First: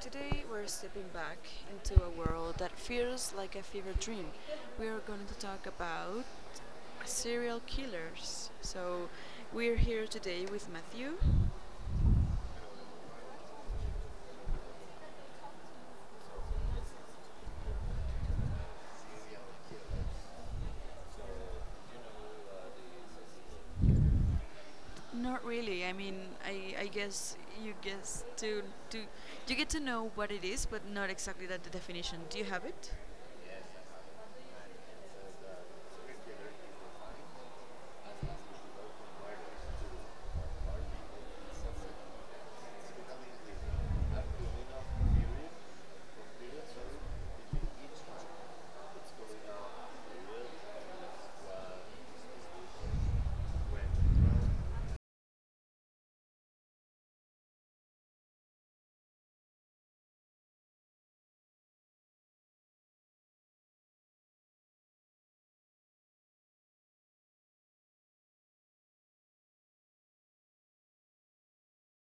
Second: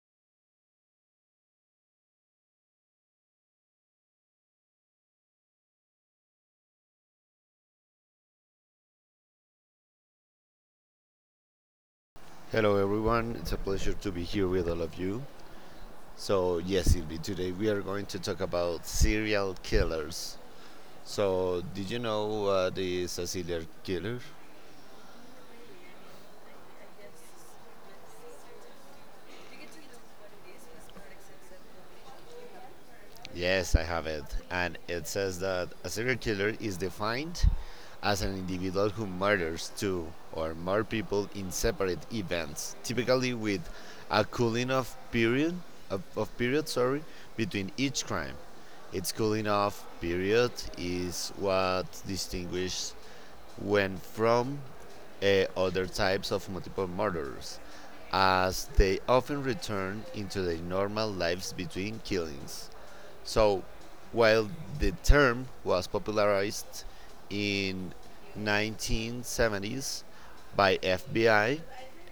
Today we're stepping back into a world that feels like a fever dream. We are going to talk about serial killers. So we're here today with Matthew. Hello, everyone. It's a pleasure to be here with all of you. So, yes, Sylvie, today we are going to talk about serial killers. So, did you know what is a serial killer? Not really. I guess to you get to know what it is, but not exactly that the definition. Do you have it? Yes, I have it. And it says that a serial killer is defined as an individual who murders two or more people in separate events, typically with a cooling off period of period sorry between each crime. Its cooling off period is what distinguishes when from other types of multiple murders, as they often return into their normal lives between killings. So, while the term was popularized in 1970s by FBI,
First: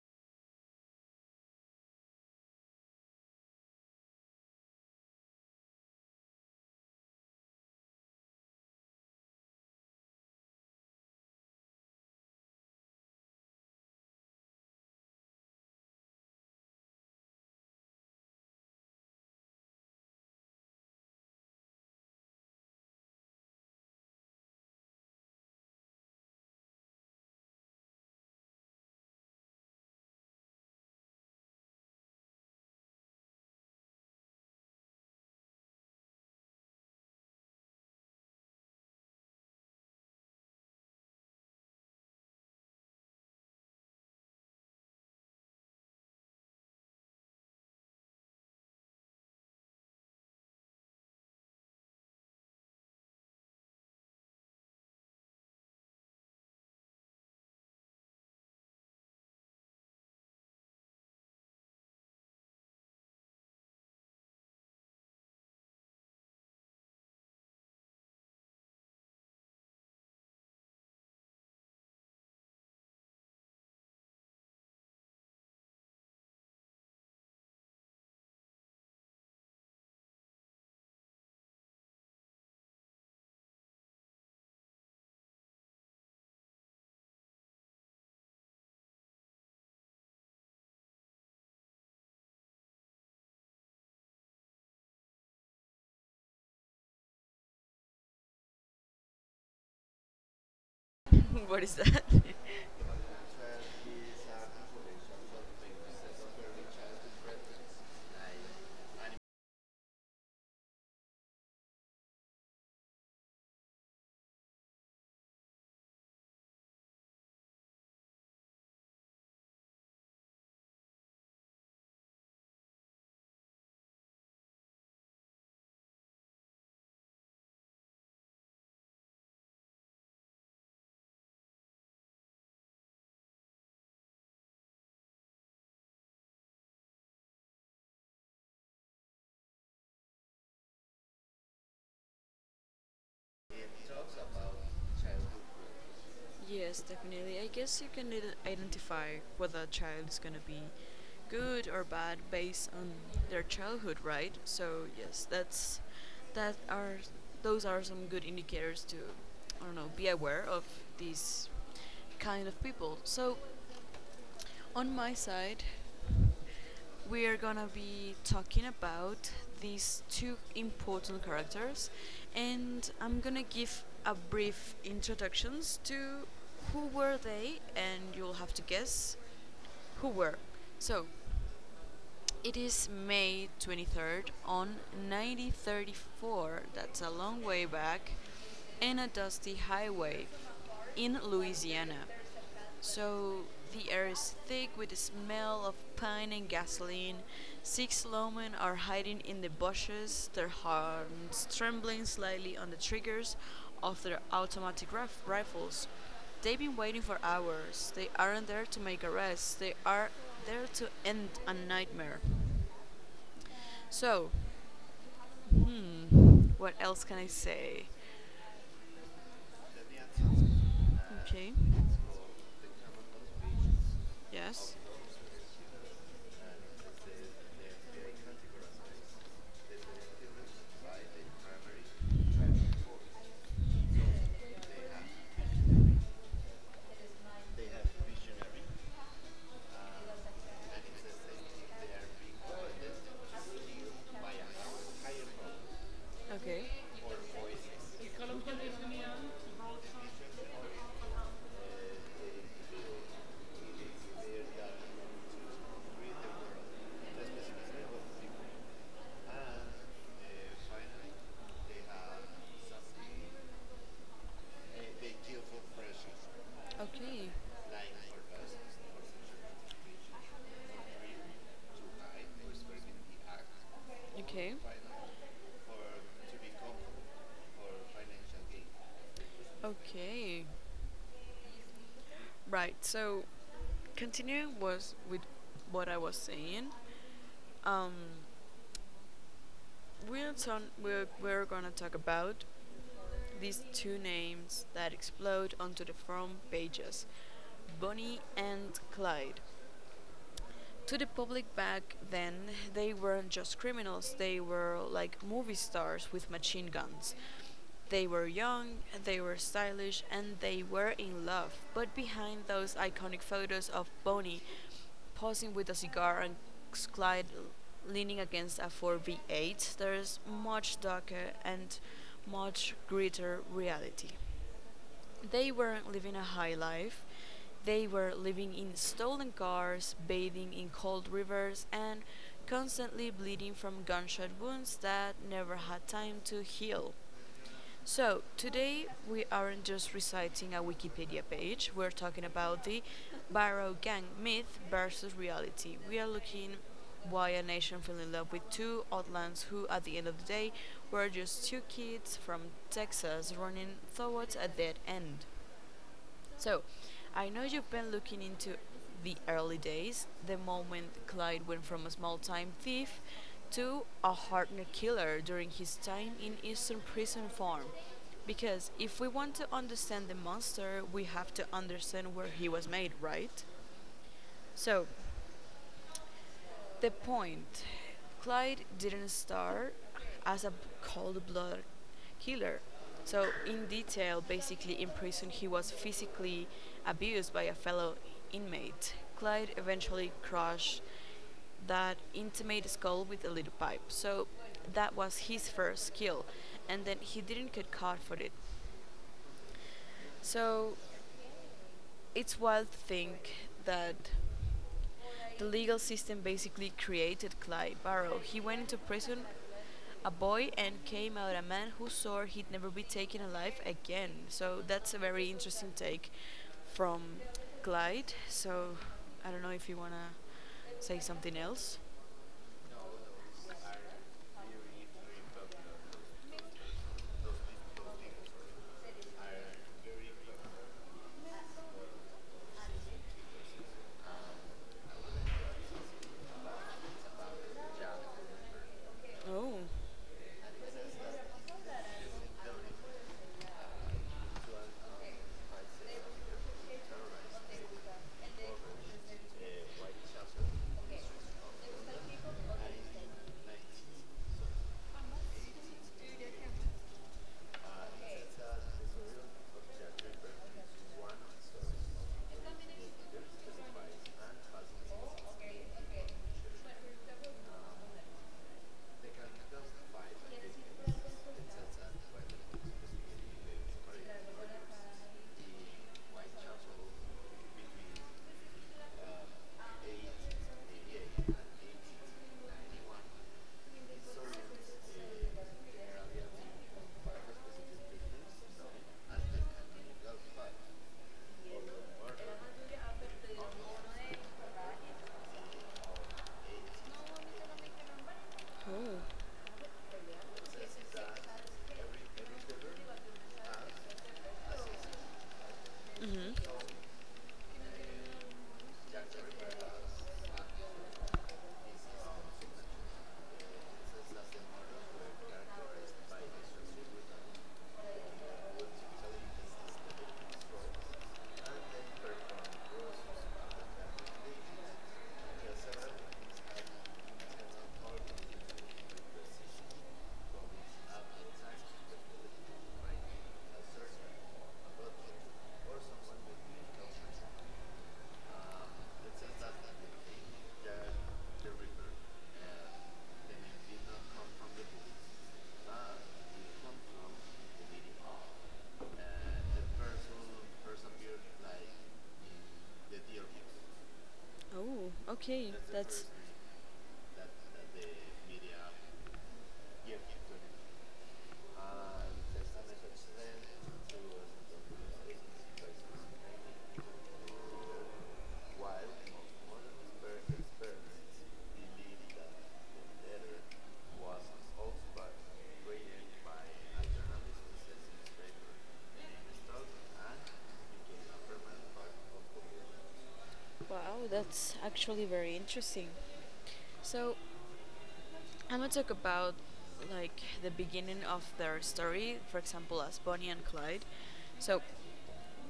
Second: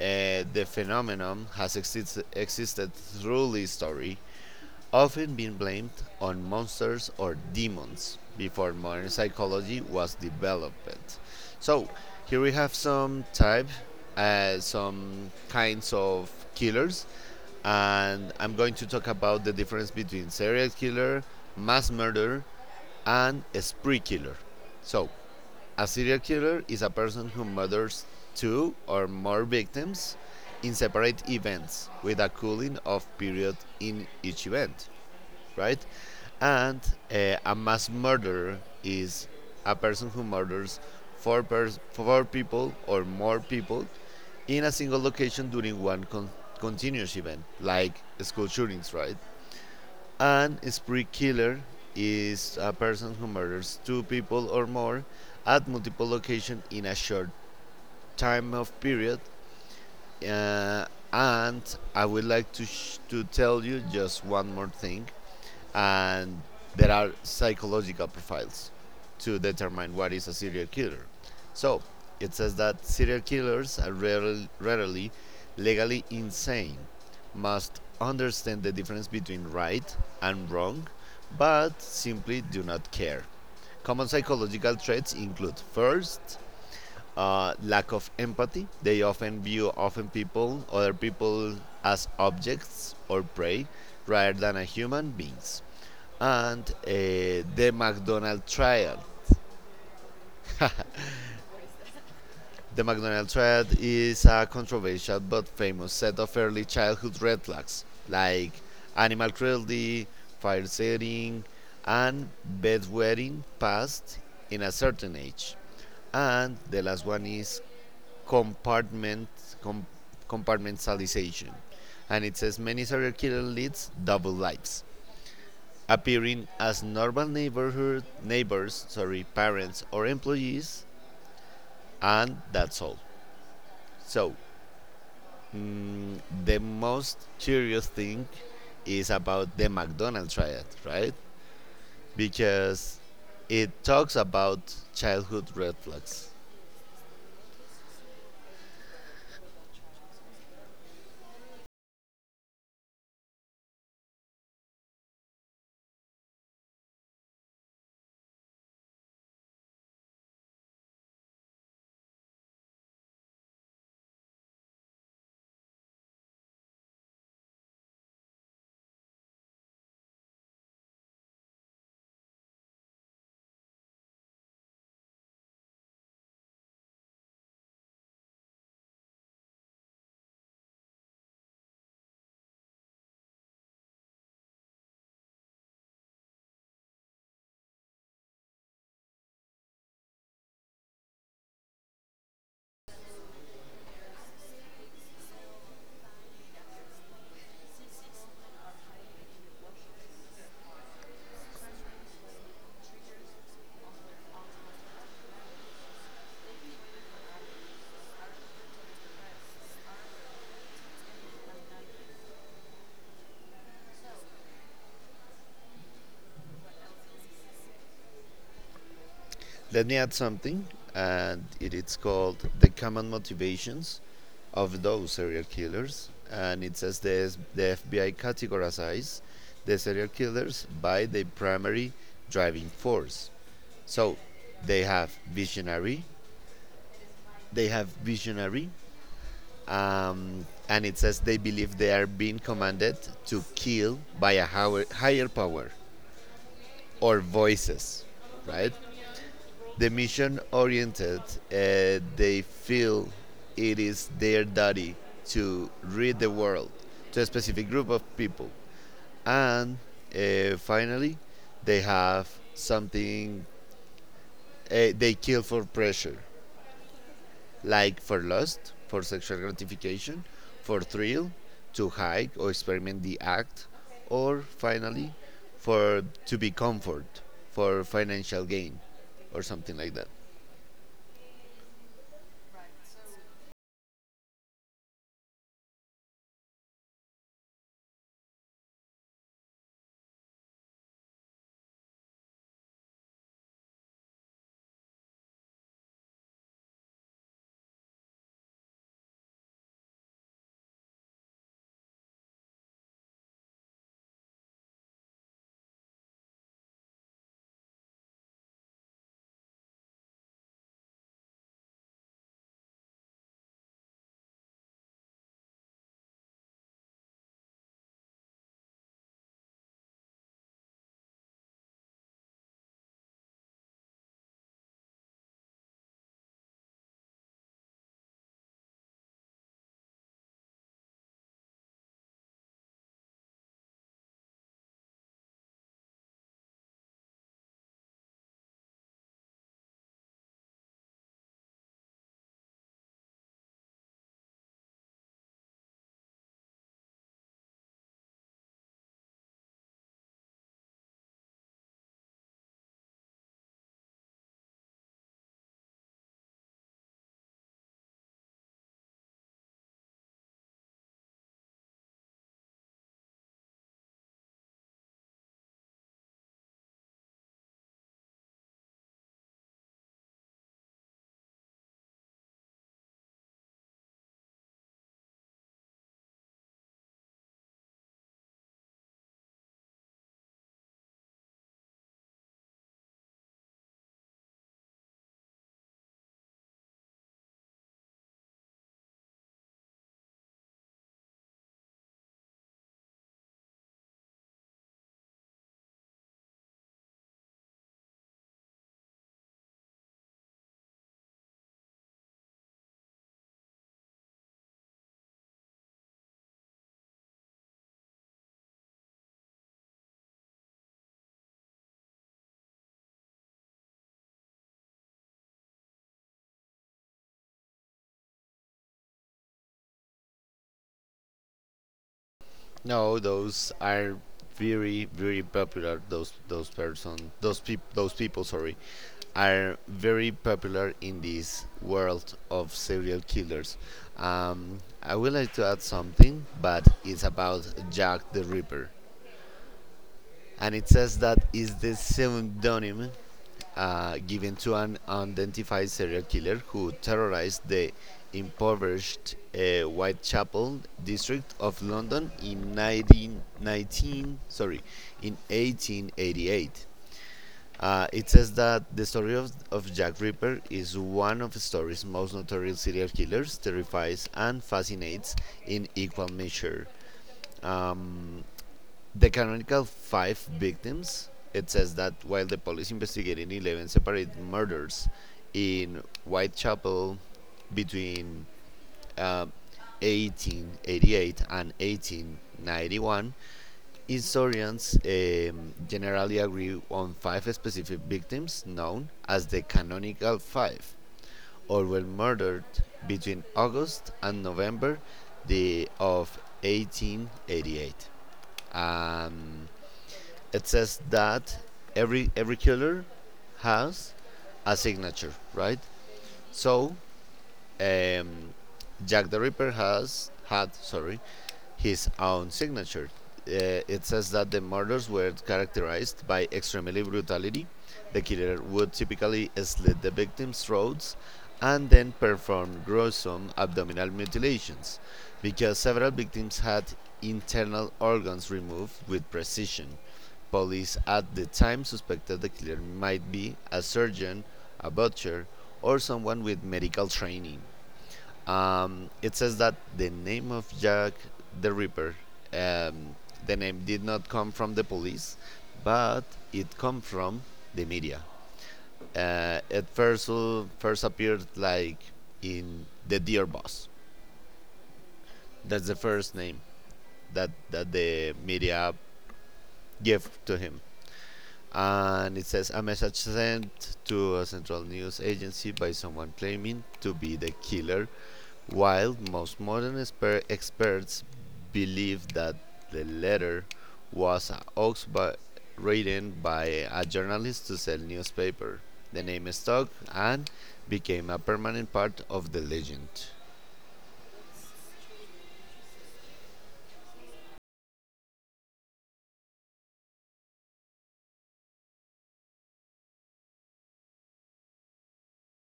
the phenomenon has existed through history, often being blamed on monsters or demons before modern psychology was developed. So, here we have some type, some kinds of killers, and I'm going to talk about the difference between serial killer, mass murder, and a spree killer. So, a serial killer is a person who murders two or more victims in separate events with a cooling off period in each event, right? And a mass murderer is a person who murders four people or more people in a single location during continuous event, like school shootings, right? And a spree killer is a person who murders two people or more at multiple locations in a short time of period, uh, and I would like to, to tell you just one more thing. And there are psychological profiles to determine what is a serial killer. So it says that serial killers are rarely legally insane, must understand the difference between right and wrong, but simply do not care. Common psychological traits include first, lack of empathy. They often view often people, other people, as objects or prey rather than as human beings. And the McDonald trial. What is that? The McDonald trial is a controversial but famous set of early childhood red flags, like animal cruelty, fire setting, and bedwetting past in a certain age. And the last one is compartment com, compartmentalization, and it says many serial killer leads double lives, appearing as normal neighborhood neighbors, sorry, parents or employees, and that's all. So mm, the most curious thing is about the McDonald's triad, right? Because it talks about childhood red flags. Yes, definitely. I guess you can identify whether a child is going to be good or bad based on their childhood, right? So, yes, that's that are those are some good indicators to, I don't know, be aware of these kind of people. So, on my side, we are gonna be talking about these two important characters, and I'm gonna give a brief introductions to who were they, and you'll have to guess who were. So, it is May 23rd on 1934. That's a long way back, and a dusty highway in Louisiana. So the air is thick with the smell of pine and gasoline. Six lawmen are hiding in the bushes, their hands trembling slightly on the triggers of their automatic rifles. They've been waiting for hours. They aren't there to make arrests. They are there to end a nightmare. So, hmm, what else can I say? Let me add something, and Okay. it is called The Common Motivations Yes. of Those Serial Killers. And it says the FBI categorizes the serial killers by the primary driving force. So they have visionary, they have visionary, and it says they believe they are being commanded to kill by a higher power Okay. or voices, right? The mission oriented, they feel it is their duty to read the world to a specific group of people, and finally they have something, they kill for pressure, Okay. like for lust, for sexual gratification, for thrill, to hike or experiment the act, or Okay. finally for to be comfort, for financial gain, or something like that. Okay. Right. So, continuing was with what I was saying. Um, we're gonna talk about these two names that explode onto the front pages, Bonnie and Clyde. To the public back then, they weren't just criminals, they were like movie stars with machine guns. They were young, they were stylish, and they were in love. But behind those iconic photos of Bonnie posing with a cigar and Clyde leaning against a 4v8, there's much darker and much greater reality. They weren't living a high life. They were living in stolen cars, bathing in cold rivers, and constantly bleeding from gunshot wounds that never had time to heal. So, today we aren't just reciting a Wikipedia page, we're talking about the Barrow Gang myth versus reality. We are looking why a nation fell in love with two outlaws who, at the end of the day, were just two kids from Texas running towards a dead end. So, I know you've been looking into the early days, the moment Clyde went from a small time thief to a hardened killer during his time in Eastern Prison Farm. Because if we want to understand the monster, we have to understand where he was made, right? So, the point, Clyde didn't start as a cold blooded killer. So, in detail, basically in prison, he was physically abused by a fellow inmate. Clyde eventually crushed that intimate skull with a little pipe. So, that was his first kill, and then he didn't get caught for it. So, it's wild to think that the legal system basically created Clyde Barrow. He went into prison a boy and came out a man who swore he'd never be taken alive again. So that's a very interesting take from Clyde. So I don't know if you want to say something else. No, those are very very popular. Those person those peop those people sorry are very popular in this world of serial killers. I would like to add something, but it's about Jack the Ripper, Oh. and it says that is the pseudonym given to an unidentified serial killer who terrorized the impoverished Whitechapel district of London in 1919. Sorry, in 1888. It says that the story of Jack Ripper is one of the story's most notorious serial killers, terrifies and fascinates in equal measure. Um, the canonical five victims, it says that while the police investigated 11 separate murders in Whitechapel between uh, 1888 and 1891, historians generally agree on five specific victims known as the canonical five, all were murdered between August and November of 1888. Oh. Um, it says that every killer has a signature, right? Mhm. So um, Jack the Ripper has his own signature. It says that the murders were characterized by extremely brutality. The killer would typically slit the victim's throats and then perform gruesome abdominal mutilations. Because several victims had internal organs removed with precision, police at the time suspected the killer might be a surgeon, a butcher, or someone with medical training. It says that the name of Jack the Ripper, um, the name did not come from the police, but it come from the media. It first first appeared like in the Dear Boss. Oh, okay. That's the That's... first name that the media gave to him. And it says a message sent to a central news agency by someone claiming to be the killer, while most modern experts believe that the letter was a written by a journalist to sell newspaper, the name stuck and became a permanent part of the legend. Wow, that's actually very interesting. So, I'm gonna talk about like the beginning of their story, for example, as Bonnie and Clyde. So,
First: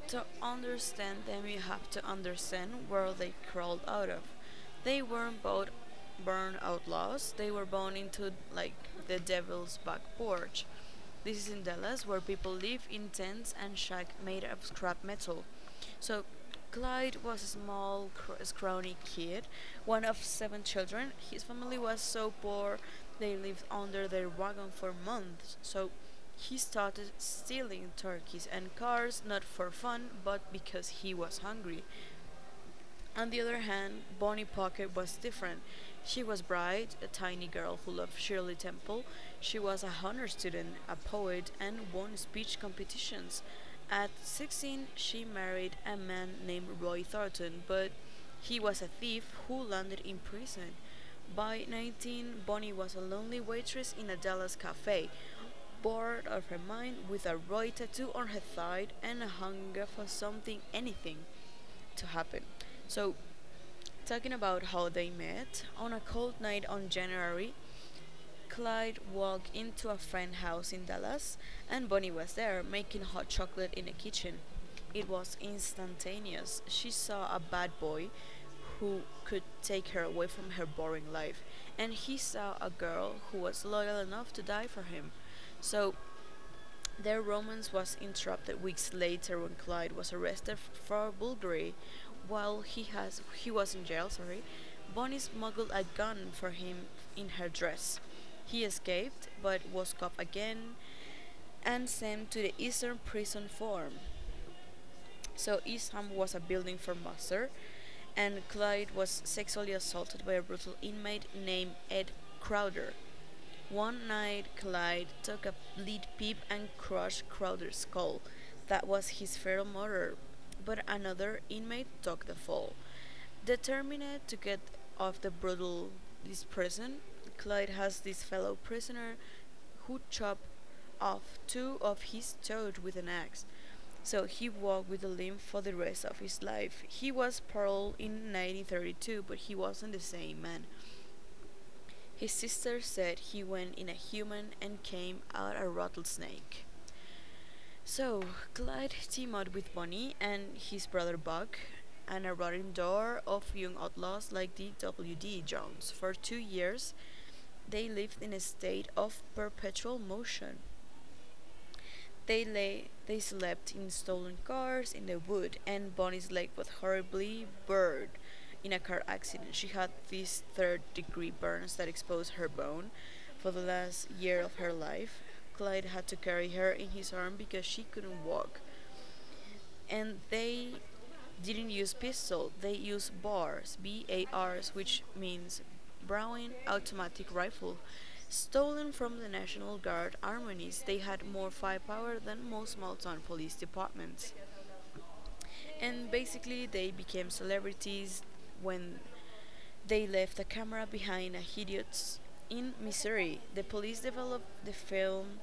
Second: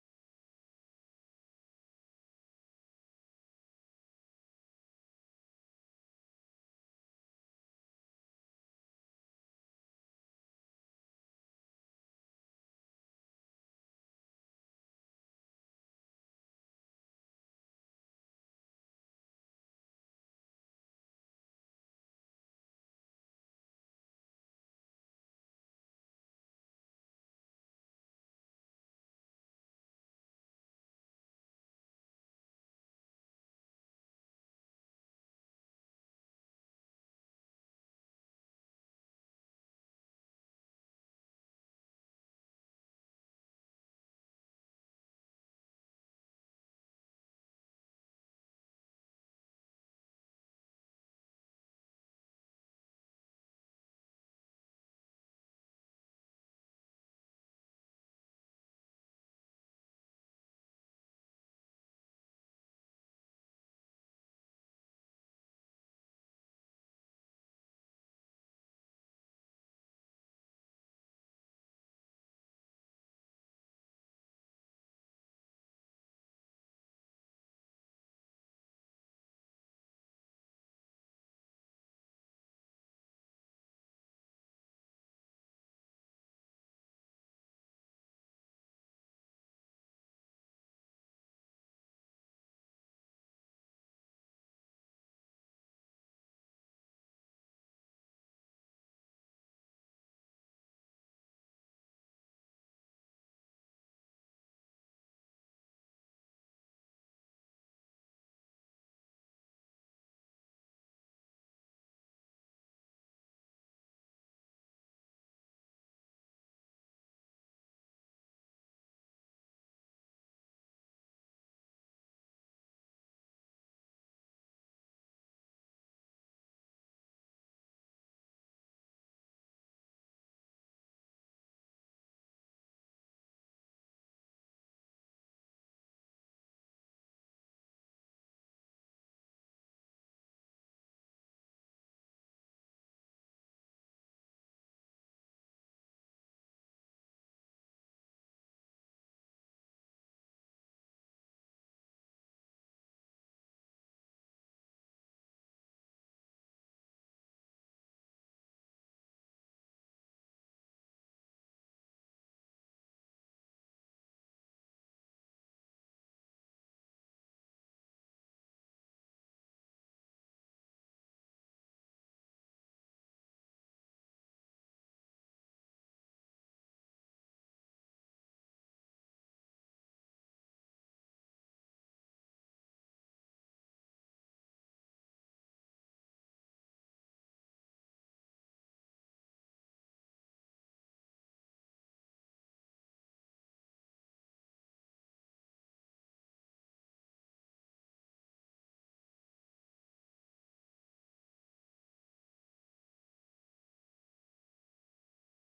to understand them, you have to understand where they crawled out of. They weren't both born outlaws, they were born into like the devil's back porch. This is in Dallas, where people live in tents and shacks made of scrap metal. So Clyde was a small, scrawny kid, one of seven children. His family was so poor they lived under their wagon for months, so he started stealing turkeys and cars, not for fun but because he was hungry. On the other hand, Bonnie Pocket was different. She was bright, a tiny girl who loved Shirley Temple. She was a honor student, a poet, and won speech competitions. At 16, she married a man named Roy Thornton, but he was a thief who landed in prison. By 19, Bonnie was a lonely waitress in a Dallas cafe, bored out of her mind with a Roy tattoo on her thigh and a hunger for something, anything to happen. So, talking about how they met, on a cold night on January, Clyde walked into a friend's house in Dallas, and Bonnie was there making hot chocolate in the kitchen. It was instantaneous. She saw a bad boy who could take her away from her boring life, and he saw a girl who was loyal enough to die for him. So their romance was interrupted weeks later when Clyde was arrested for burglary. While he has He was in jail, sorry, Bonnie smuggled a gun for him in her dress. He escaped but was caught again and sent to the Eastern Prison Farm. So Isham was a building for muster, and Clyde was sexually assaulted by a brutal inmate named Ed Crowder. One night, Clyde took a lead pipe and crushed Crowder's skull. That was his fatal murder. But another inmate took the fall. Determined to get off the brutal this prison, Clyde has this fellow prisoner who chopped off two of his toes with an axe. So he walked with a limp for the rest of his life. He was paroled in 1932, but he wasn't the same man. His sister said he went in a human and came out a rattlesnake. So, Clyde teamed up with Bonnie and his brother Buck, an eroding door of young outlaws like D.W.D. Jones. For 2 years, they lived in a state of perpetual motion. They slept in stolen cars in the wood, and Bonnie's leg was horribly burned in a car accident. She had these third-degree burns that exposed her bone for the last year of her life. Clyde had to carry her in his arm because she couldn't walk, and they didn't use pistol, they used bars. Bars, which means browning automatic rifle, stolen from the national guard armories. They had more firepower than most malton police departments. And basically they became celebrities when they left a camera behind a hideous in Missouri. The police developed the film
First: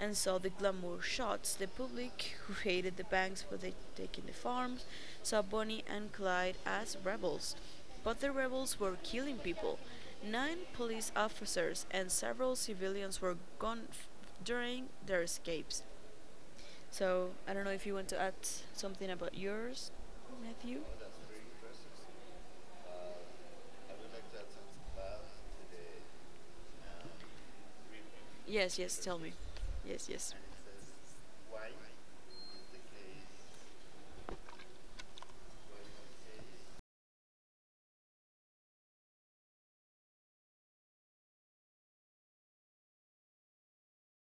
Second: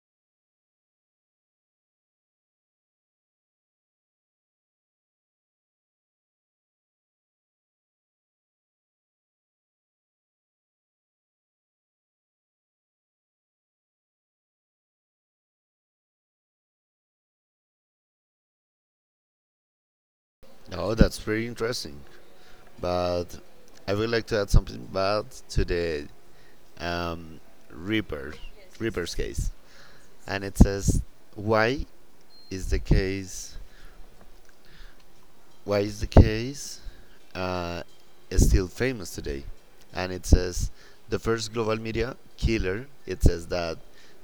and saw the glamour shots. The public, who hated the banks for the taking the farms, saw Bonnie and Clyde as rebels. But the rebels were killing people. Nine police officers and several civilians were gone during their escapes. So I don't know if you want to add something about yours, Matthew. Oh, that's pretty interesting, but I would like to add something bad to the um, reaper Yes, yes. reaper's Tell me. case Yes, yes. And it says why is the case why is the case uh, is still famous today. And it says the first global media killer, it says that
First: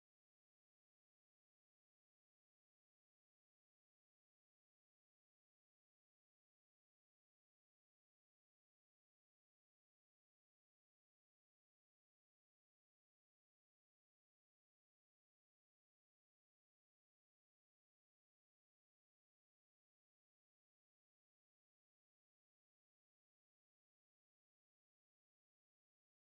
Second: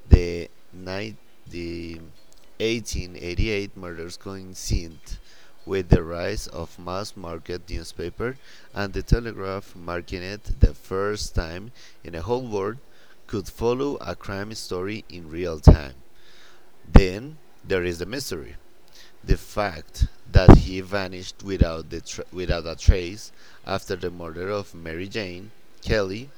the night the 1888 murders coincided with the rise of mass market newspaper and the telegraph, marking it the first time in the whole world could follow a crime story in real time. Then there is the mystery. The fact that he vanished without a trace after the murder of Mary Jane Kelly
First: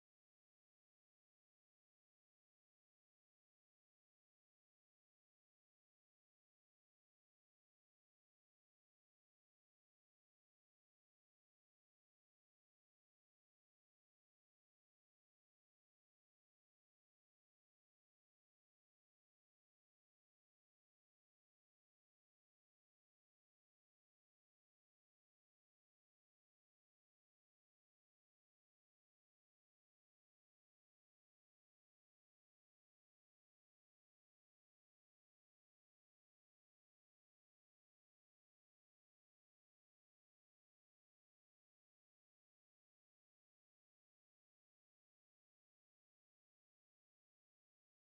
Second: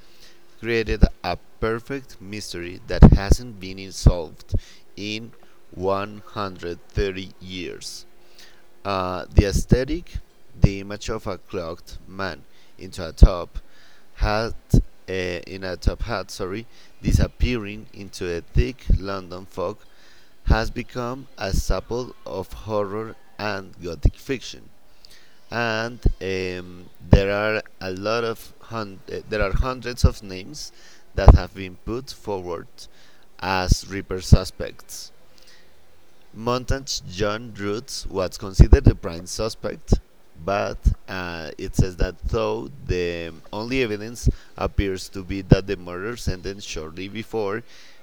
created a perfect mystery that hasn't been solved in 130 years. The aesthetic, the image of a cloaked man into a top hat, in a top hat, sorry, disappearing into a thick London fog, has become a staple of horror and gothic fiction. And there are a lot of hun- there are hundreds of names that have been put forward as Reaper suspects. Montage's John Roots was considered the prime suspect, but it says that though the only evidence appears to be that the murder sentence shortly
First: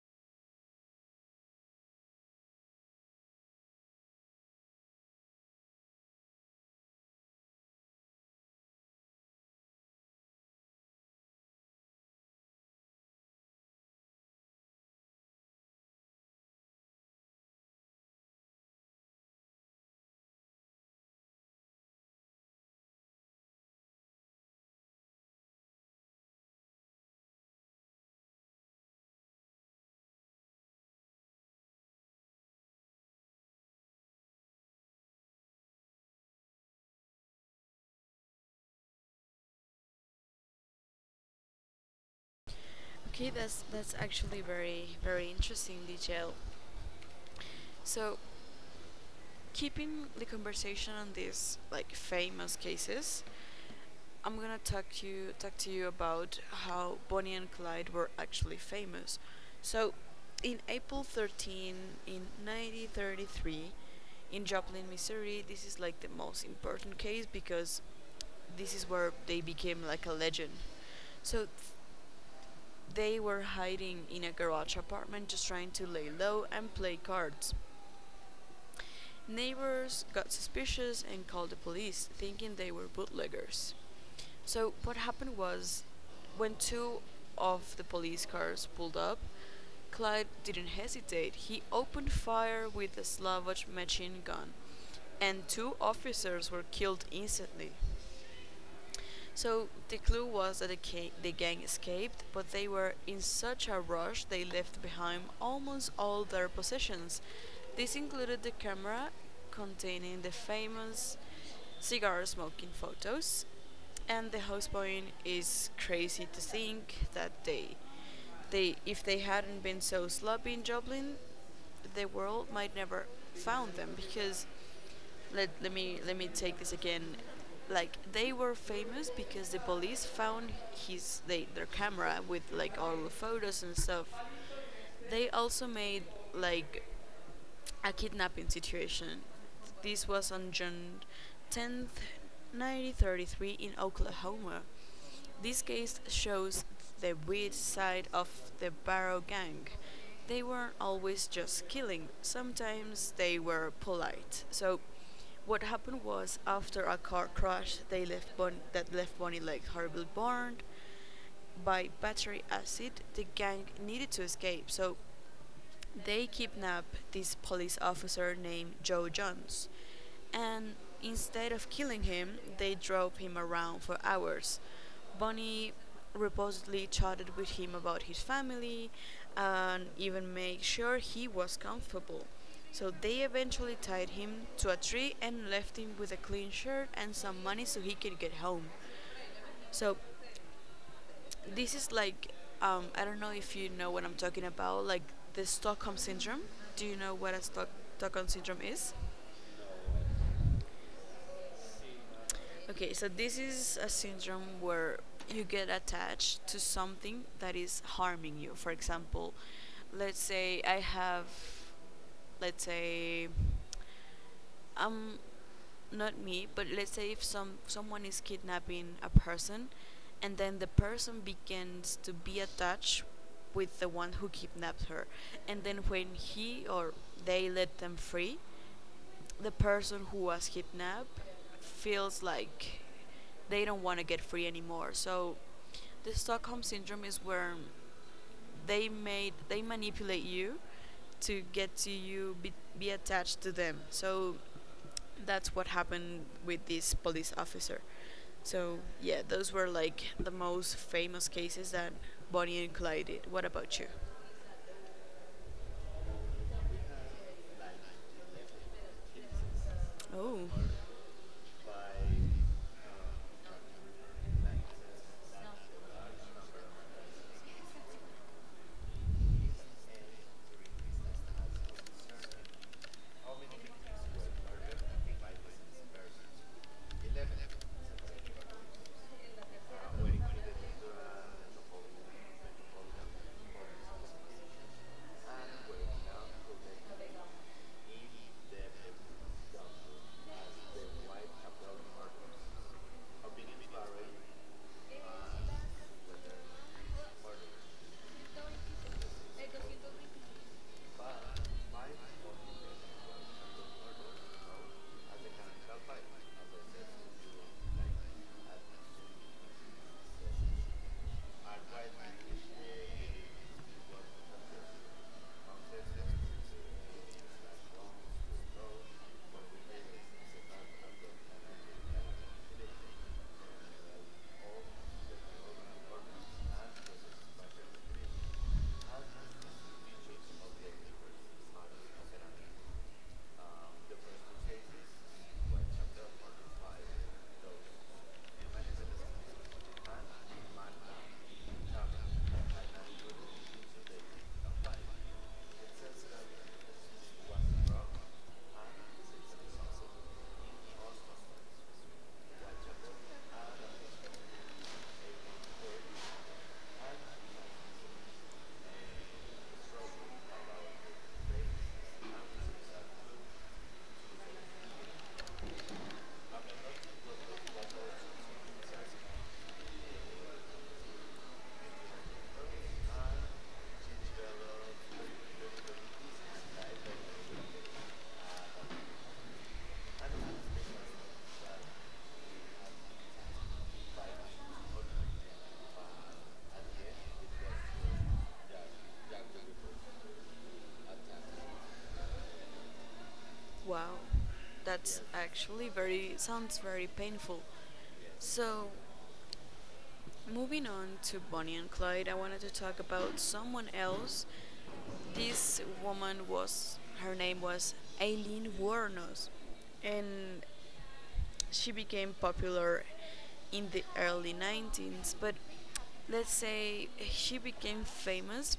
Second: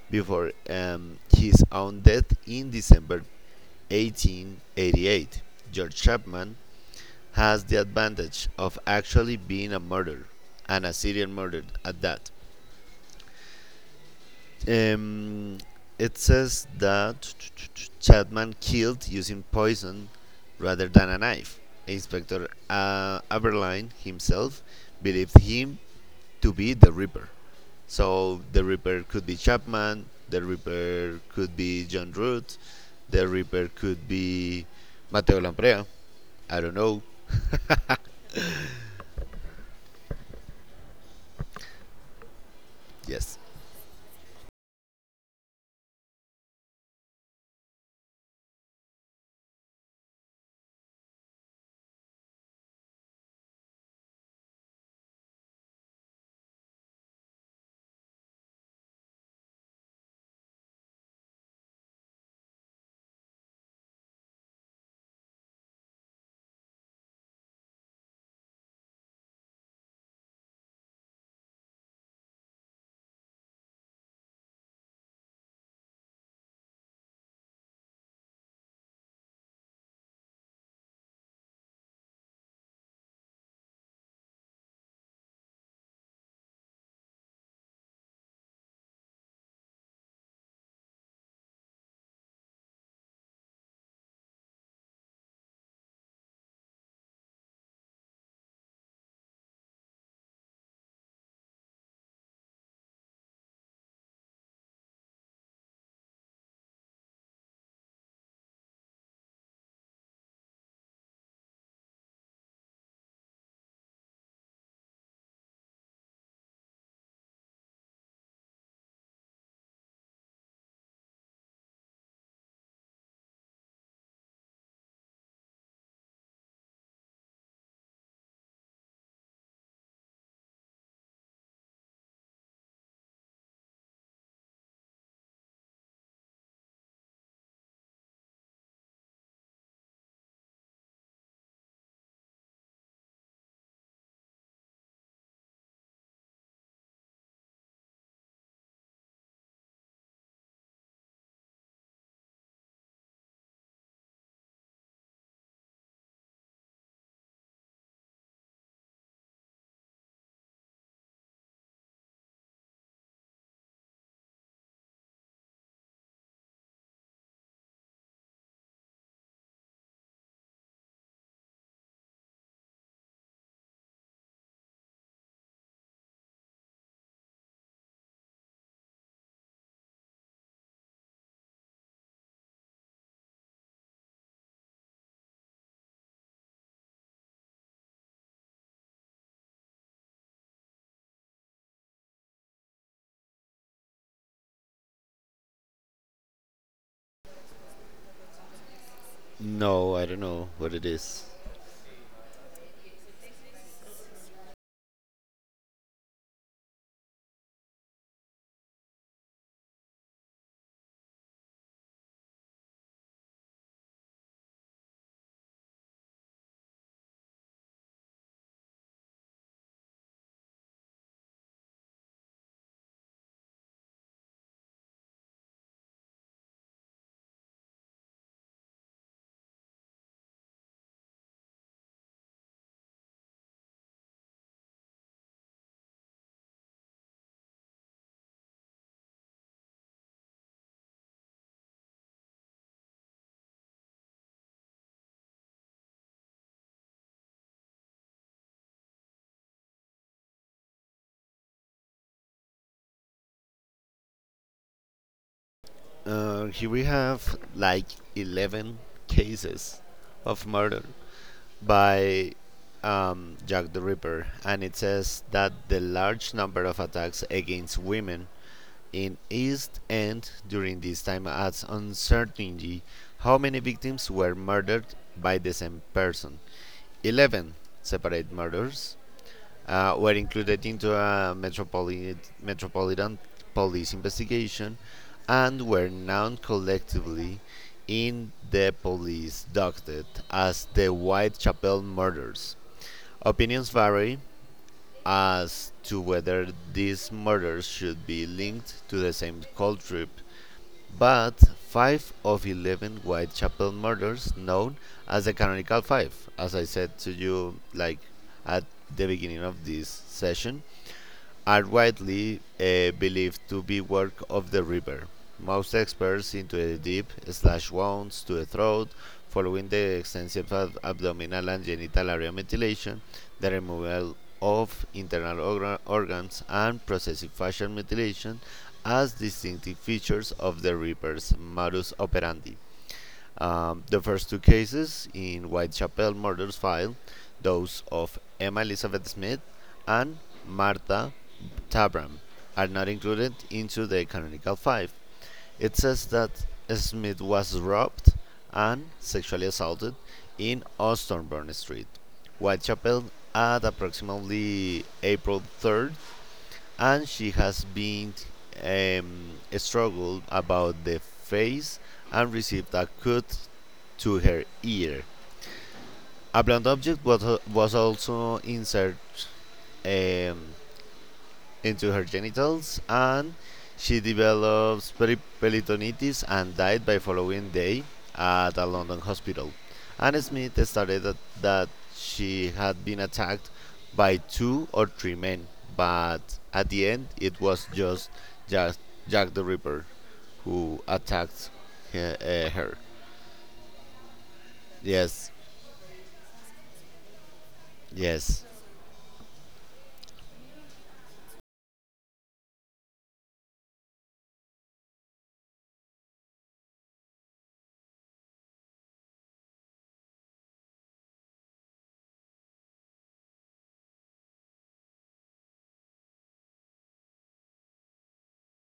before his own death in December 1888, George Chapman has the advantage of actually being a murderer, and a serial murderer at that. Um, it says that Chapman killed using poison rather than a knife. Inspector Aberline himself believed him to be the Reaper. So the Reaper could be Chapman, the Reaper could be John Root, the Reaper could be Mateo Lamprea, I don't know. Okay, Yes. That's actually very very interesting detail. So, keeping the conversation on these like famous cases, I'm gonna talk to you about how Bonnie and Clyde were actually famous. So, in April 13, in 1933, in Joplin, Missouri, this is like the most important case because this is where they became like a legend. So, they were hiding in a garage apartment, just trying to lay low and play cards. Neighbors got suspicious and called the police, thinking they were bootleggers. So, what happened was when two of the police cars pulled up, Clyde didn't hesitate. He opened fire with a Slavoj machine gun, and two officers were killed instantly. So the clue was that the gang escaped, but they were in such a rush they left behind almost all their possessions. This included the camera containing the famous cigar smoking photos, and the house point is crazy to think that they if they hadn't been so sloppy in Dublin, the world might never found them because let me take this again. Like they were famous because the police found their camera with like all the photos and stuff. They also made like a kidnapping situation. This was on June 10, 1933, in Oklahoma. This case shows the weird side of the Barrow Gang. They weren't always just killing, sometimes they were polite. So, what happened was after a car crash they that left Bonnie Lake horribly burned by battery acid, the gang needed to escape. So they kidnap this police officer named Joe Jones, and instead of killing him, they drove him around for hours. Bonnie reportedly chatted with him about his family and even made sure he was comfortable. So they eventually tied him to a tree and left him with a clean shirt and some money so he could get home. So this is like, I don't know if you know what I'm talking about, like the Stockholm syndrome. Do you know what a Stockholm syndrome is? No, I don't know what it is. Okay, so this is a syndrome where you get attached to something that is harming you. For example, let's say I have, let's say, um not me, but let's say if someone is kidnapping a person, and then the person begins to be attached with the one who kidnapped her, and then when he or they let them free, the person who was kidnapped feels like they don't want to get free anymore. So the Stockholm syndrome is where they manipulate you to get to you be attached to them. So that's what happened with this police officer. So, yeah, those were like the most famous cases that Bonnie and Clyde did. What about you? Here we have like 11 cases Oh, of murder by Jack the Ripper, and it says that the large number of attacks against women in East End during this time adds uncertainty how many victims were murdered by the same person. 11 separate murders were included into a metropolitan police investigation and were known collectively in the police docket as the Whitechapel murders. Opinions vary as to whether these murders should be linked to the same cult trip, but five of 11 Whitechapel murders, known as the Canonical Five, as I said to you, like at the beginning of this session, are widely believed to be work of the river. Most experts into the deep slash wounds to the throat following the extensive abdominal and genital area mutilation, the removal of internal organs, and processive facial mutilation as distinctive features of the Reaper's modus operandi. The first two cases in Whitechapel murders file, those of Emma Elizabeth Smith and Martha Tabram, are not included into the canonical five. It says that Smith was robbed and sexually assaulted in Osborne Street, Whitechapel, at approximately April 3rd, and she has been struggled about the face and received a cut to her ear. A was also inserted um, into her genitals, and she developed peritonitis and died by following day at a London hospital. And Smith stated that she had been attacked by two or three men, but at the end it was just Jack, Jack the Ripper who attacked her. wow. That's Yes, actually sounds very painful. yes, So, Moving on to Bonnie and Clyde, I wanted to talk about someone else. Her name was Aileen Wuornos, and she became popular in the early 19s. But let's say she became famous,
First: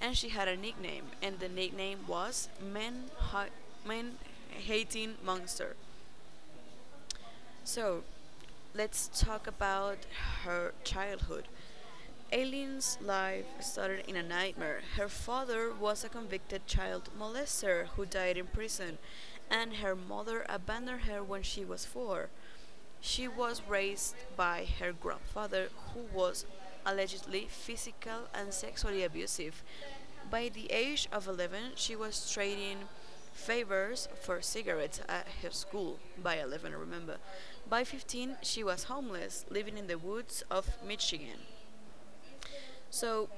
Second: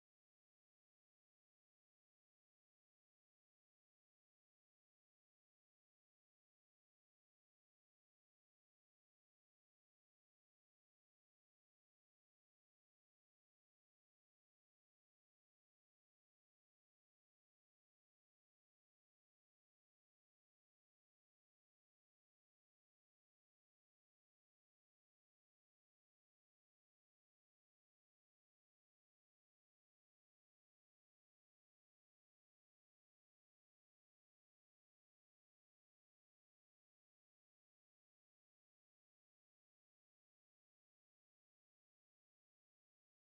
and she had a nickname, and the nickname was Man Hating Monster. So, let's talk about her childhood. Aileen's life started in a nightmare. Her father was a convicted child molester who died in prison, and her mother abandoned her when she was four. She was raised by her grandfather, who was allegedly physical and sexually abusive. By the age of 11, she was trading favors for cigarettes at her school. By 11, remember. By 15, she was homeless, living in the woods of Michigan. So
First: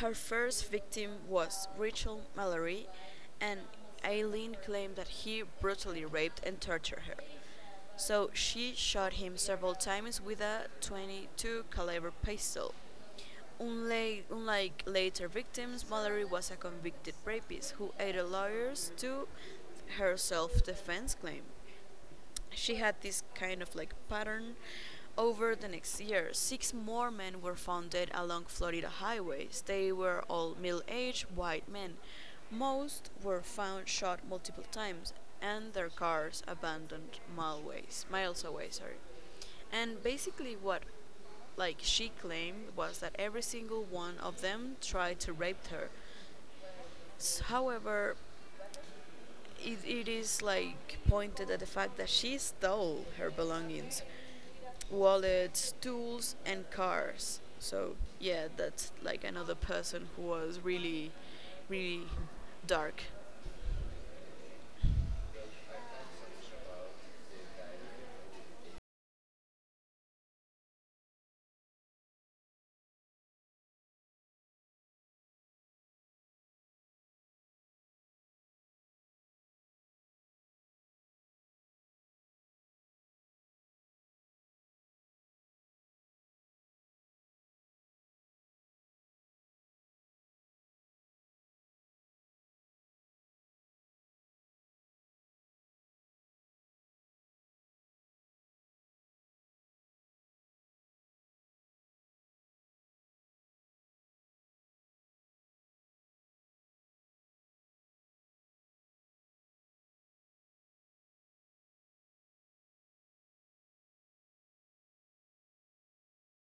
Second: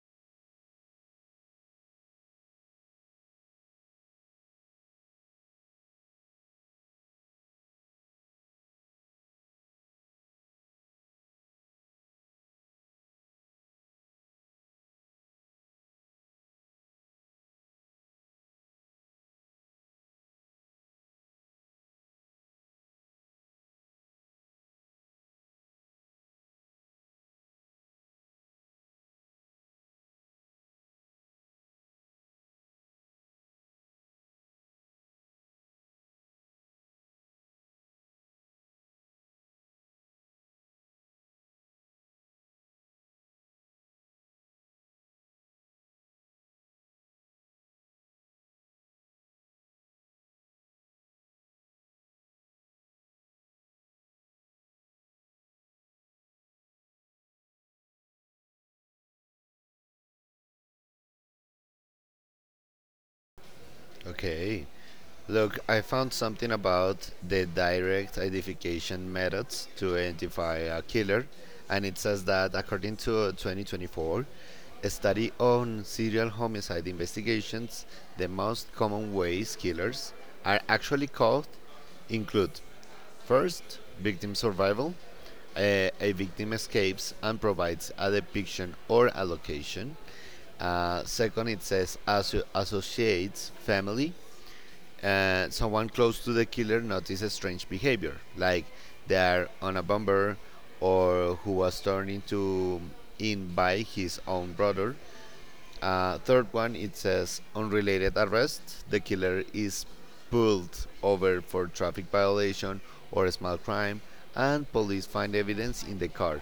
her first victim was Rachel Mallory, and Aileen claimed that he brutally raped and tortured her. So she shot him several times with a 22 caliber pistol. Unlike later victims, Mallory was a convicted rapist who aided lawyers to her self-defense claim. She had this kind of like pattern. Over the next year, six more men were found dead along Florida highways. They were all middle aged white men. Most were found shot multiple times and their cars abandoned miles away. Sorry. And basically, what like she claimed was that every single one of them tried to rape her. However, it is like pointed at the fact that she stole her belongings, wallets, tools, and cars. So yeah, that's like another person who was really, really dark. okay. Look, I found something about the direct identification methods to identify a killer, and it says that according to 2024, a study on serial homicide investigations, the most common ways killers are actually caught include first, victim survival. A victim escapes and provides a depiction or a location. Second, it says associates family, someone close to the killer notices strange behavior, like they are on a bumper or who was turned into in by his own brother. Third one, it says unrelated arrest. The killer is pulled over for traffic violation or a small crime, and police find evidence in the car,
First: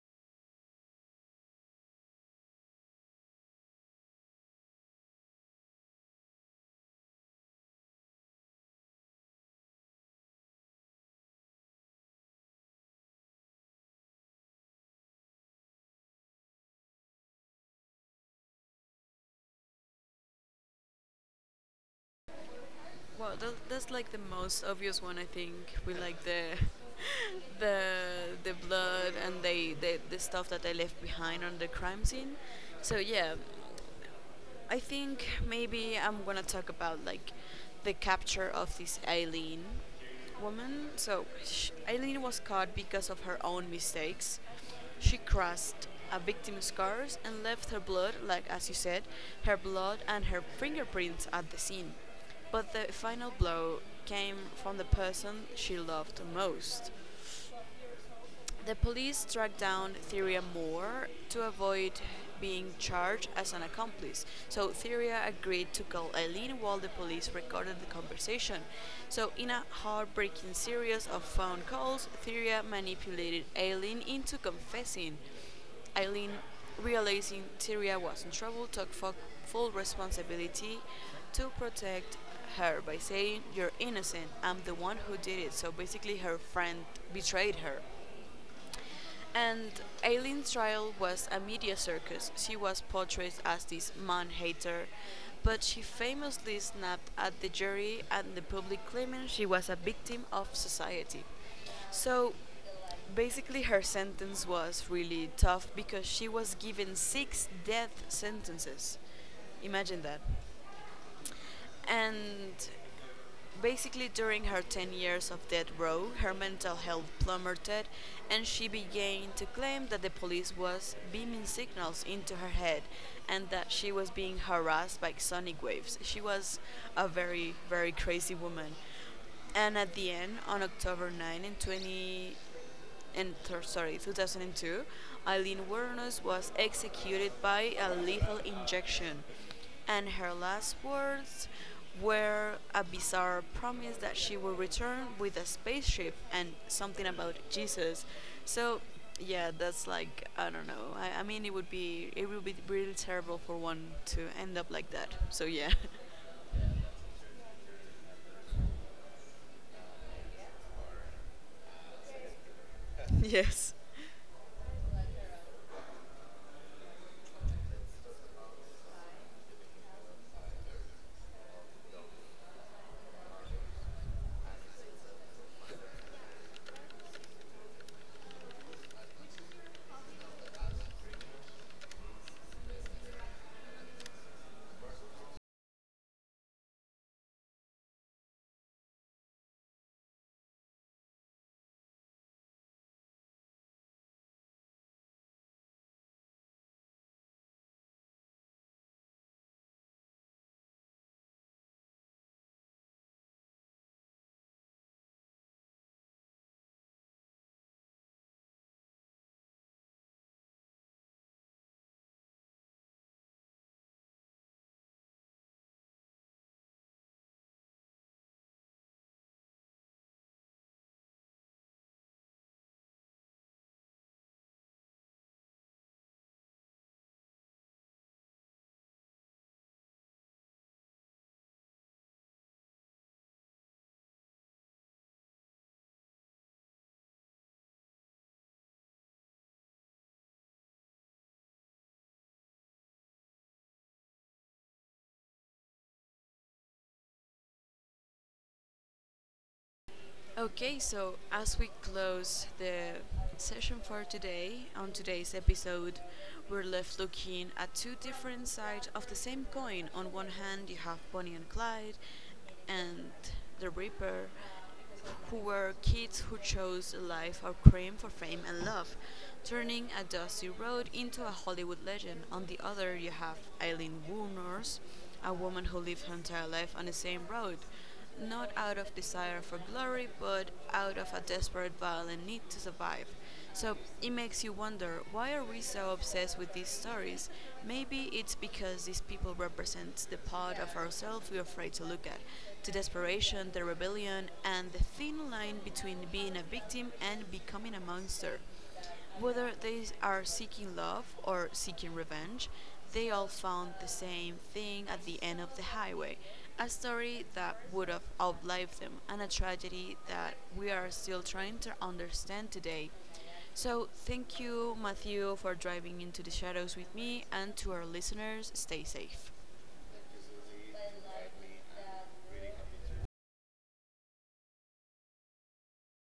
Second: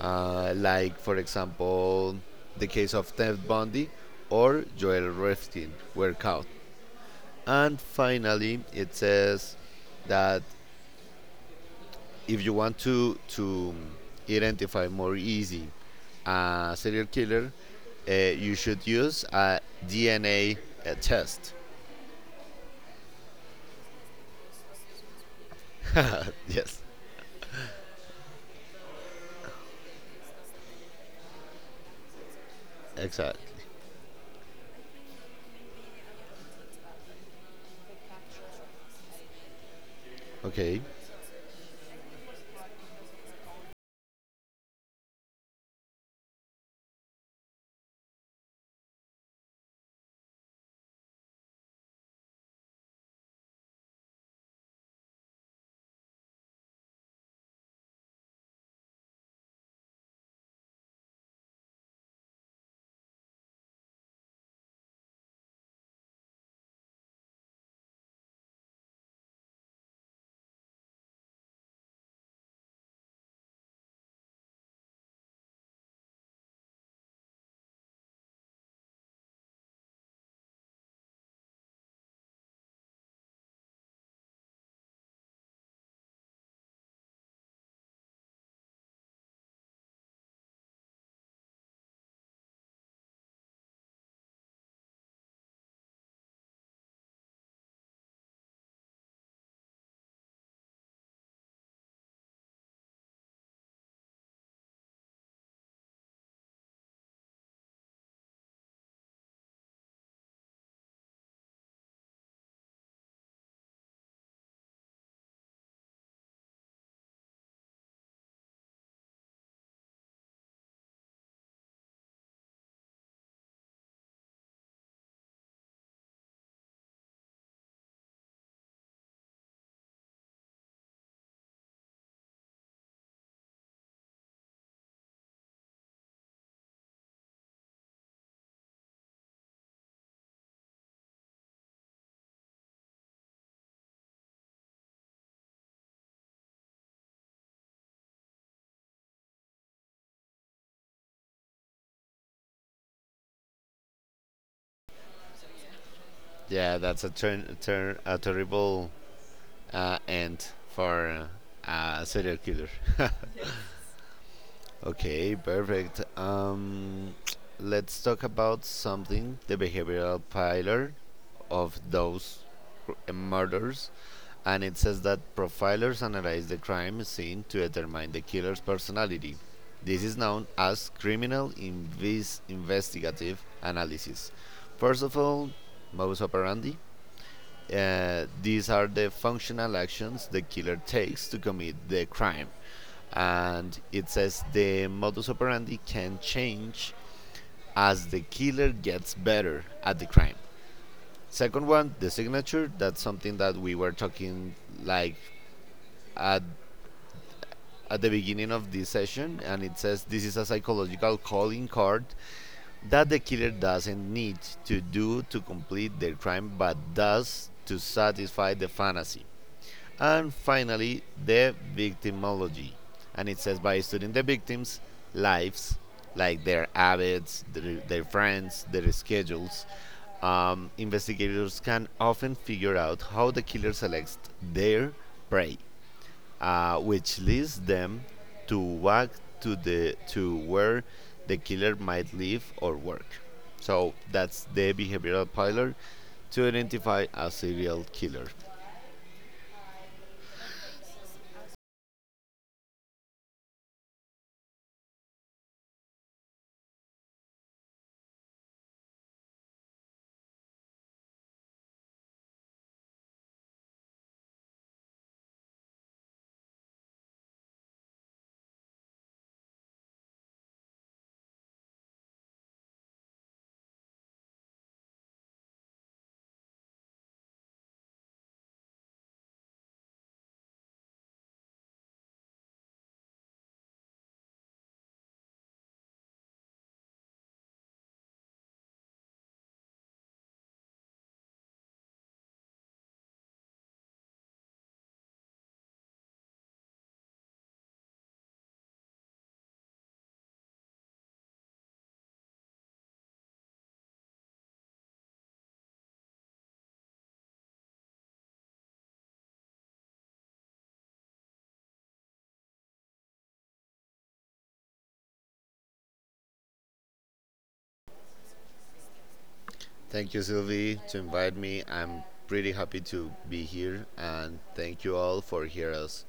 like for example the case of Ted Bundy or Joel Rifkin were caught. And finally, it says that if you want to identify more easy a serial killer, you should use a DNA test. Well, that's like the most obvious one, I think. We like Yes, the the blood and the stuff that they left behind on the crime scene. So yeah, exactly. I think maybe I'm gonna talk about like the capture of this Eileen Okay. woman. So Eileen was caught because of her own mistakes. She crushed a victim's cars and left her blood, like as you said, her blood and her fingerprints at the scene. But the final blow came from the person she loved most. The police tracked down Theria Moore to avoid being charged as an accomplice. So Theria agreed to call Eileen while the police recorded the conversation. So in a heartbreaking series of phone calls, Theria manipulated Eileen into confessing. Eileen, realizing Tyria was in trouble, took full responsibility to protect her by saying, "You're innocent, I'm the one who did it." So basically, her friend betrayed her. And Aileen's trial was a media circus. She was portrayed as this man hater, but she famously snapped at the jury and the public, claiming she was a victim of society. So basically, her sentence was really tough because she was given six death sentences. Imagine that. And basically, during her 10 years of death row, her mental health plummeted, and she began to claim that the police was beaming signals into her head and that she was being harassed by sonic waves. She was a very, very crazy woman. And at the end, on October 9 in 20, and th- sorry, 2002, Eileen Wuornos was executed by a lethal injection, and her last words were a bizarre promise that she would return with a spaceship and something about Jesus. So, yeah, that's like, I don't know. I mean, it would be really terrible for one to end up like that. So yeah. Yeah, that's a turn, turn a terrible end for a serial killer. yes. Okay, perfect. Let's talk about something the behavioral pillar of those murders. And it says that profilers analyze the crime scene to determine the killer's personality. This is known as criminal investigative analysis. First of all, modus operandi, these are the functional actions the killer takes to commit the crime. And it says the modus operandi can change as the killer gets better at the crime. Second one, the signature. That's something that we were talking like at at the beginning of this session, and it says this is a psychological calling card that the killer doesn't need to complete their crime, but does to satisfy the fantasy. And finally, the victimology. And it says by studying the victims' lives, like their habits, their friends, their schedules, investigators can often figure out how the killer selects their prey, which leads them to walk to where the killer might live or work. So that's the behavioral pillar to identify a serial killer. Okay, so as we close the session for today, on today's episode, we're left looking at two different sides of the same coin. On one hand, you have Bonnie and Clyde and the Reaper, who were kids who chose a life of crime for fame and love, turning a dusty road into a Hollywood legend. On the other, you have Eileen Woolnors, a woman who lived her entire life on the same road, not out of desire for glory, but out of a desperate, violent need to survive. So it makes you wonder why are we so obsessed with these stories? Maybe it's because these people represent the part of ourselves we're afraid to look at, the desperation, the rebellion, and the thin line between being a victim and becoming a monster. Whether they are seeking love or seeking revenge, they all found the same thing at the end of the highway a story that would have outlived them, and a tragedy that we are still trying to understand today. So, thank you, Matthew, for driving into the shadows with me, and to our listeners, stay safe. Thank you, Sylvie, to invite me. I'm pretty happy to be here, and thank you all for hearing us.